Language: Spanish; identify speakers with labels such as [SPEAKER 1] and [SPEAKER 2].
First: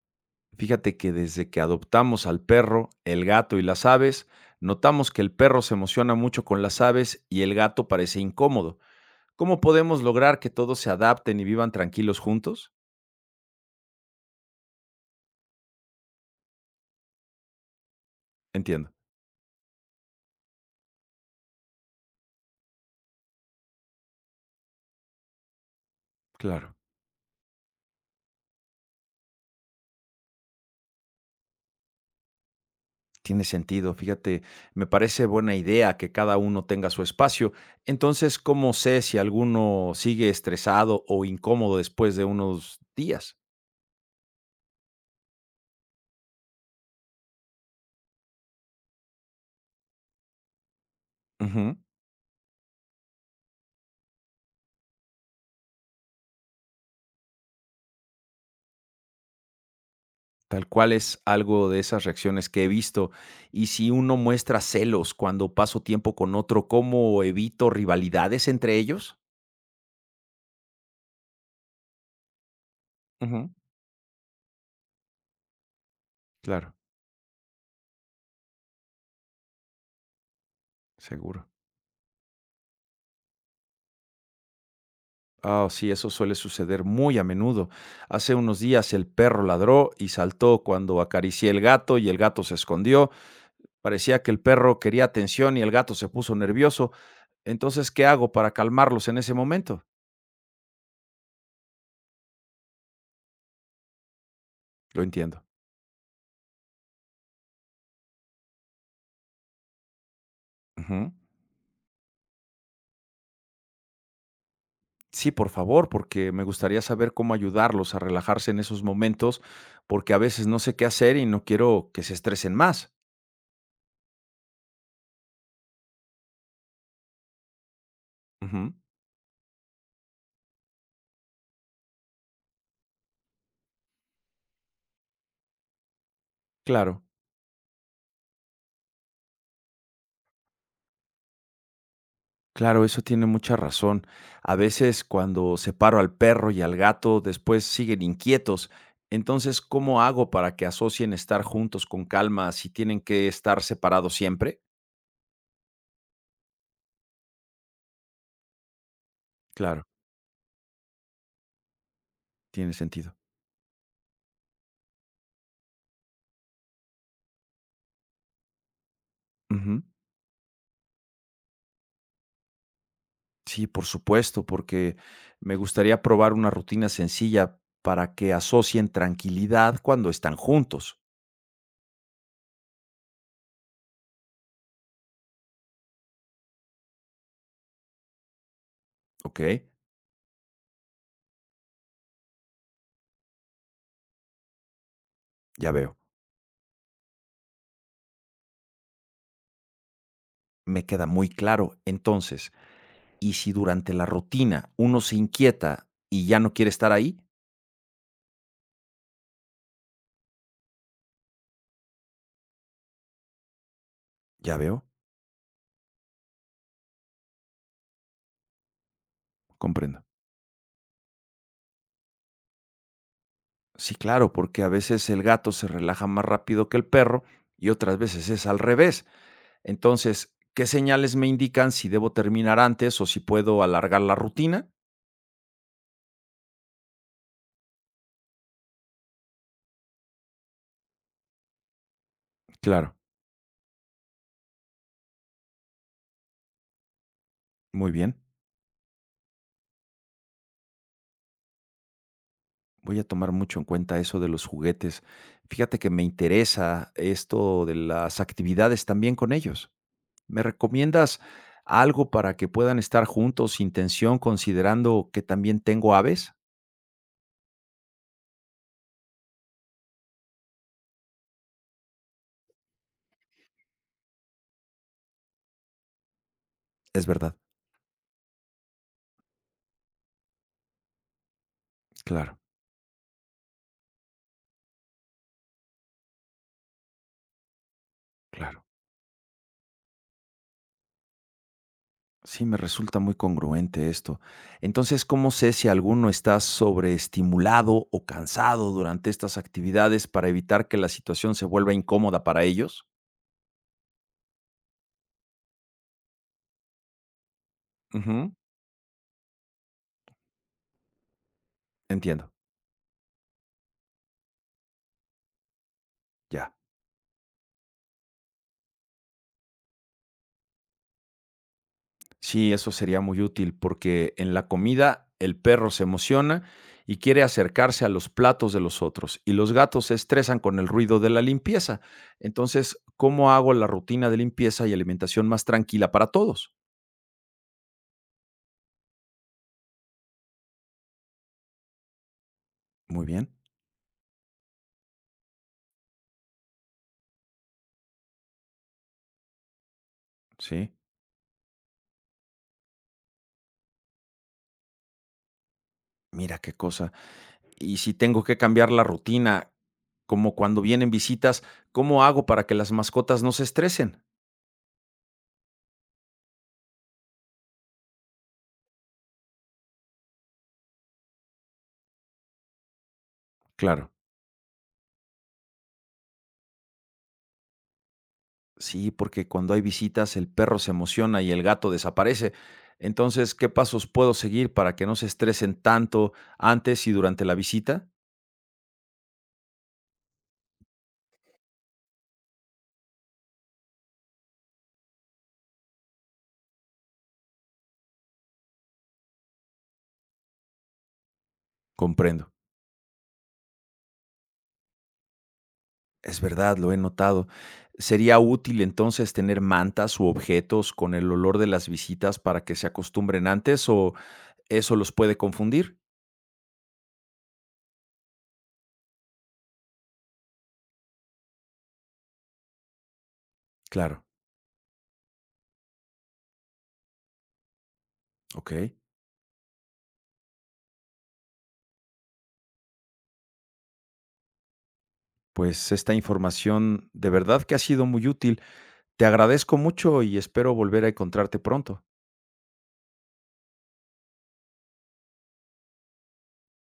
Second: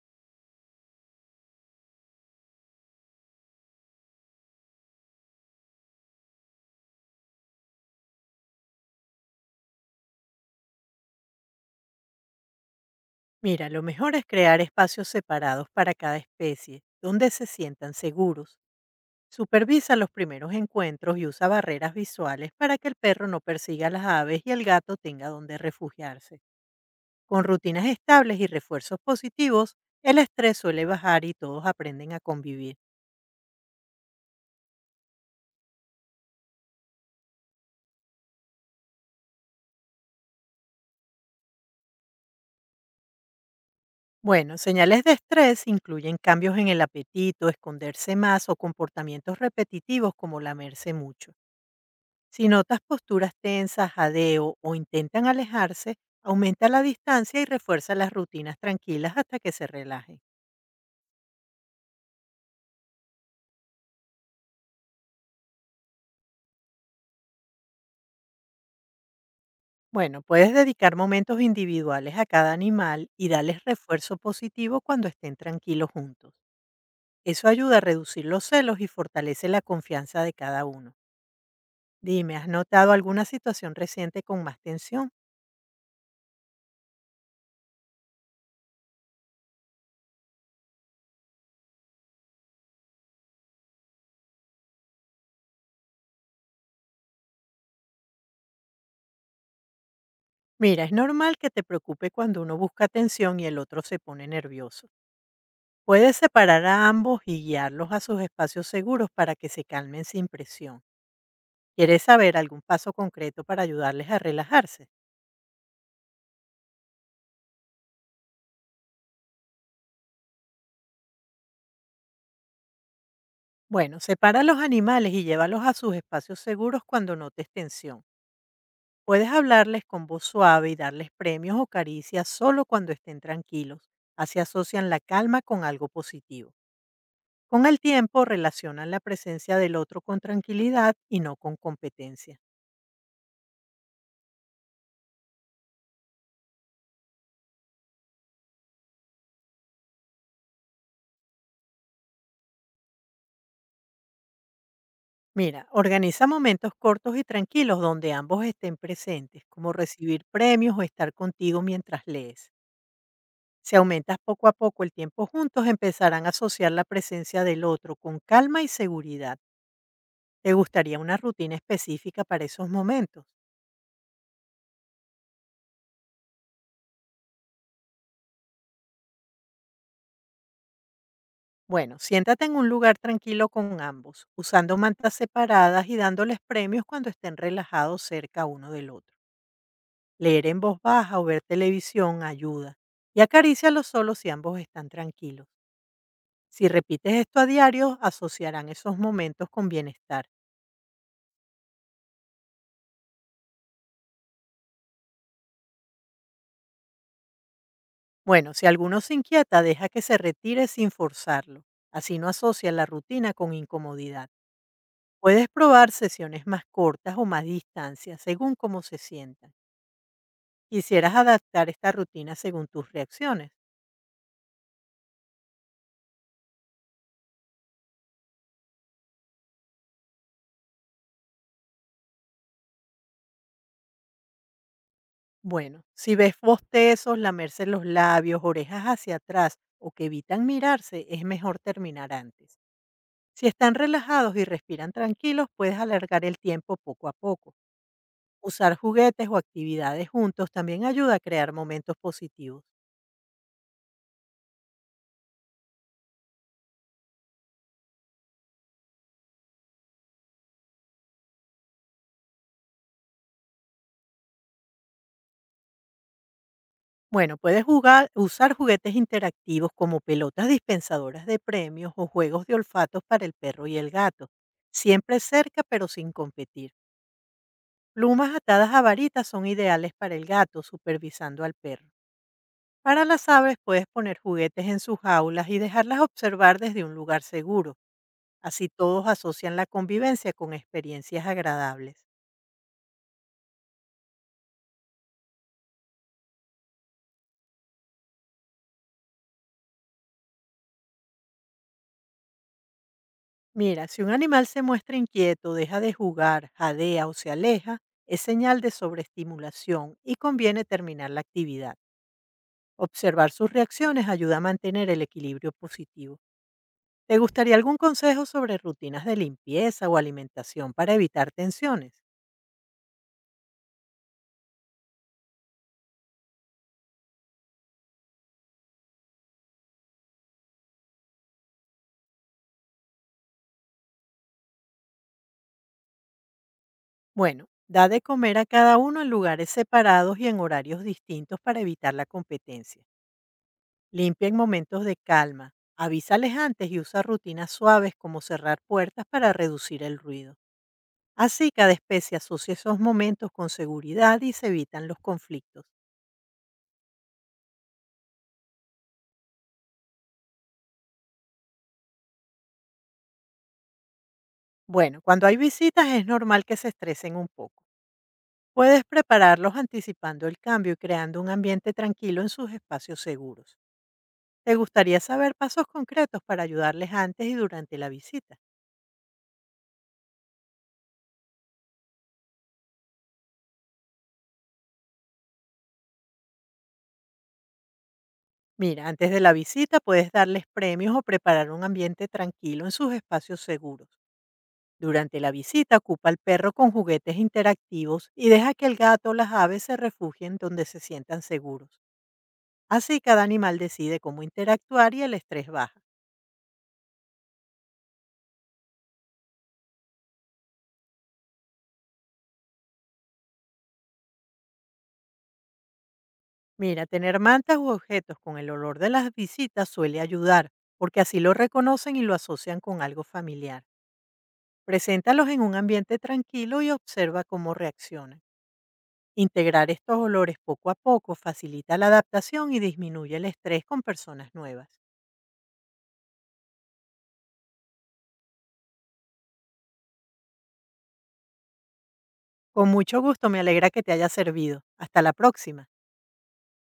[SPEAKER 1] Fíjate que desde que adoptamos al perro, el gato y las aves, notamos que el perro se emociona mucho con las aves y el gato parece incómodo. ¿Cómo podemos lograr que todos se adapten y vivan tranquilos juntos?
[SPEAKER 2] Mira, lo mejor es crear espacios separados para cada especie, donde se sientan seguros.
[SPEAKER 1] Entiendo.
[SPEAKER 2] Supervisa los primeros encuentros y usa barreras visuales para que el perro no persiga a las aves y el gato tenga donde refugiarse.
[SPEAKER 1] Claro.
[SPEAKER 2] Con rutinas estables y refuerzos positivos, el estrés suele bajar y todos aprenden a convivir.
[SPEAKER 1] Tiene sentido. Fíjate, me parece buena idea que cada uno tenga su espacio. Entonces, ¿cómo sé si alguno sigue estresado o incómodo después de unos días?
[SPEAKER 2] Bueno, señales de estrés incluyen cambios en el apetito, esconderse más o comportamientos repetitivos como lamerse mucho.
[SPEAKER 1] Ujú.
[SPEAKER 2] Si notas posturas tensas, jadeo o intentan alejarse, aumenta la distancia y refuerza las rutinas tranquilas hasta que se relajen.
[SPEAKER 1] Tal cual es algo de esas reacciones que he visto. Y si uno muestra celos cuando paso tiempo con otro, ¿cómo evito rivalidades entre ellos?
[SPEAKER 2] Bueno, puedes dedicar momentos individuales a cada animal y
[SPEAKER 1] Ujú.
[SPEAKER 2] darles refuerzo positivo cuando estén tranquilos juntos.
[SPEAKER 1] Claro,
[SPEAKER 2] Eso ayuda a reducir los celos y fortalece la confianza de cada uno.
[SPEAKER 1] seguro.
[SPEAKER 2] Dime, ¿has notado alguna situación reciente con más tensión?
[SPEAKER 1] Ah, sí, eso suele suceder muy a menudo. Hace unos días el perro ladró y saltó cuando acaricié el gato y el gato se escondió. Parecía que el perro quería atención y el gato se puso nervioso. Entonces, ¿qué hago para calmarlos en ese momento?
[SPEAKER 2] Mira, es normal que te preocupe cuando uno busca atención y el otro se pone nervioso.
[SPEAKER 1] Lo entiendo.
[SPEAKER 2] Puedes separar a ambos y guiarlos a sus espacios seguros para que se calmen sin presión. ¿Quieres saber algún paso concreto para ayudarles a relajarse?
[SPEAKER 1] Sí, por favor, porque me gustaría saber cómo ayudarlos a relajarse en esos momentos, porque a veces no sé qué hacer y no quiero que se estresen más.
[SPEAKER 2] Bueno, separa a los animales y llévalos a sus espacios seguros cuando notes tensión.
[SPEAKER 1] Ujú,
[SPEAKER 2] Puedes hablarles con voz suave y darles premios o caricias solo cuando estén tranquilos. Así asocian la calma con algo positivo.
[SPEAKER 1] claro,
[SPEAKER 2] Con el tiempo relacionan la presencia del otro con tranquilidad y no con competencia.
[SPEAKER 1] claro, eso tiene mucha razón. A veces cuando separo al perro y al gato, después siguen inquietos. Entonces, ¿cómo hago para que asocien estar juntos con calma si tienen que estar separados siempre?
[SPEAKER 2] Mira, organiza momentos cortos y tranquilos donde ambos estén presentes, como
[SPEAKER 1] Claro,
[SPEAKER 2] recibir premios o estar contigo mientras lees.
[SPEAKER 1] tiene sentido.
[SPEAKER 2] Si aumentas poco a poco el tiempo juntos, empezarán a asociar la presencia del otro con calma y seguridad.
[SPEAKER 1] Ujú.
[SPEAKER 2] ¿Te gustaría una rutina específica para esos momentos?
[SPEAKER 1] Sí, por supuesto, porque me gustaría probar una rutina sencilla para que asocien tranquilidad cuando están juntos.
[SPEAKER 2] Bueno, siéntate en un lugar tranquilo con ambos, usando mantas separadas y dándoles premios cuando estén relajados cerca uno del otro.
[SPEAKER 1] Ok,
[SPEAKER 2] Leer en voz baja o ver televisión ayuda. Y acarícialos solo si ambos están tranquilos.
[SPEAKER 1] ya veo.
[SPEAKER 2] Si repites esto a diario, asociarán esos momentos con bienestar.
[SPEAKER 1] Me queda muy claro. Entonces, ¿y si durante la rutina uno se inquieta y ya no quiere estar ahí?
[SPEAKER 2] Bueno, si alguno se inquieta, deja que se retire sin forzarlo. Así no asocia la rutina con incomodidad.
[SPEAKER 1] Ya veo,
[SPEAKER 2] Puedes probar sesiones más cortas o más distancias, según cómo se sientan.
[SPEAKER 1] comprendo.
[SPEAKER 2] Quisieras adaptar esta rutina según tus reacciones.
[SPEAKER 1] Sí, claro, porque a veces el gato se relaja más rápido que el perro y otras veces es al revés. Entonces, ¿qué señales me indican si debo terminar antes o si puedo alargar la rutina?
[SPEAKER 2] Bueno, si ves bostezos, lamerse los labios, orejas hacia atrás o que evitan mirarse, es mejor terminar antes.
[SPEAKER 1] Claro,
[SPEAKER 2] Si están relajados y respiran tranquilos, puedes alargar el tiempo poco a poco.
[SPEAKER 1] muy bien.
[SPEAKER 2] Usar juguetes o actividades juntos también ayuda a crear momentos positivos.
[SPEAKER 1] Voy a tomar mucho en cuenta eso de los juguetes. Fíjate que me interesa esto de las actividades también con ellos. ¿Me recomiendas algo para que puedan estar juntos sin tensión, considerando que también tengo aves?
[SPEAKER 2] Bueno, puedes jugar, usar juguetes interactivos como pelotas dispensadoras de premios o juegos de olfatos para el perro y el gato. Siempre cerca pero sin competir.
[SPEAKER 1] Es verdad.
[SPEAKER 2] Plumas atadas a varitas son ideales para el gato, supervisando al perro.
[SPEAKER 1] Claro,
[SPEAKER 2] Para las aves puedes poner juguetes en sus jaulas y dejarlas observar desde un lugar seguro.
[SPEAKER 1] claro.
[SPEAKER 2] Así todos asocian la convivencia con experiencias agradables.
[SPEAKER 1] Sí, me resulta muy congruente esto. Entonces, ¿cómo sé si alguno está sobreestimulado o cansado durante estas actividades para evitar que la situación se vuelva incómoda para ellos?
[SPEAKER 2] Mira, si un animal se muestra inquieto, deja de jugar, jadea o se aleja, es
[SPEAKER 1] Ujú,
[SPEAKER 2] señal de sobreestimulación y conviene terminar la actividad.
[SPEAKER 1] entiendo.
[SPEAKER 2] Observar sus reacciones ayuda a mantener el equilibrio positivo.
[SPEAKER 1] Ya.
[SPEAKER 2] ¿Te gustaría algún consejo sobre rutinas de limpieza o alimentación para evitar tensiones?
[SPEAKER 1] Sí, eso sería muy útil porque en la comida el perro se emociona y quiere acercarse a los platos de los otros y los gatos se estresan con el ruido de la limpieza. Entonces, ¿cómo hago la rutina de limpieza y alimentación más tranquila para todos?
[SPEAKER 2] Bueno, da de comer a cada uno en lugares separados y en horarios distintos para evitar la competencia.
[SPEAKER 1] Muy bien,
[SPEAKER 2] Limpia en momentos de calma. Avísales antes y usa rutinas suaves como cerrar puertas para reducir el ruido.
[SPEAKER 1] sí.
[SPEAKER 2] Así cada especie asocia esos momentos con seguridad y se evitan los conflictos.
[SPEAKER 1] Mira qué cosa. Y si tengo que cambiar la rutina, como cuando vienen visitas, ¿cómo hago para que las mascotas no se estresen?
[SPEAKER 2] Bueno, cuando hay visitas es normal que se estresen un poco. Puedes prepararlos anticipando el cambio y creando un ambiente tranquilo en sus espacios seguros.
[SPEAKER 1] Claro.
[SPEAKER 2] ¿Te gustaría saber pasos concretos para ayudarles antes y durante la visita?
[SPEAKER 1] Sí, porque cuando hay visitas el perro se emociona y el gato desaparece. Entonces, ¿qué pasos puedo seguir para que no se estresen tanto antes y durante la visita?
[SPEAKER 2] Mira, antes de la visita puedes darles premios o preparar un ambiente tranquilo en sus espacios seguros. Durante la visita ocupa al perro con juguetes interactivos y deja que el gato o las aves se refugien donde se sientan seguros.
[SPEAKER 1] Comprendo.
[SPEAKER 2] Así cada animal decide cómo interactuar y el estrés baja.
[SPEAKER 1] Es verdad, lo he notado. ¿Sería útil entonces tener mantas u objetos con el olor de las visitas para que se acostumbren antes o eso los puede confundir?
[SPEAKER 2] Mira, tener mantas u objetos con el olor de las visitas suele ayudar, porque así lo reconocen y lo asocian con algo familiar.
[SPEAKER 1] Claro,
[SPEAKER 2] Preséntalos en un ambiente tranquilo y observa cómo reaccionan.
[SPEAKER 1] ok.
[SPEAKER 2] Integrar estos olores poco a poco facilita la adaptación y disminuye el estrés con personas nuevas.
[SPEAKER 1] Pues esta información de verdad que ha sido muy útil. Te agradezco mucho y espero volver a encontrarte pronto.
[SPEAKER 2] Con mucho gusto, me alegra que te haya servido. Hasta la próxima.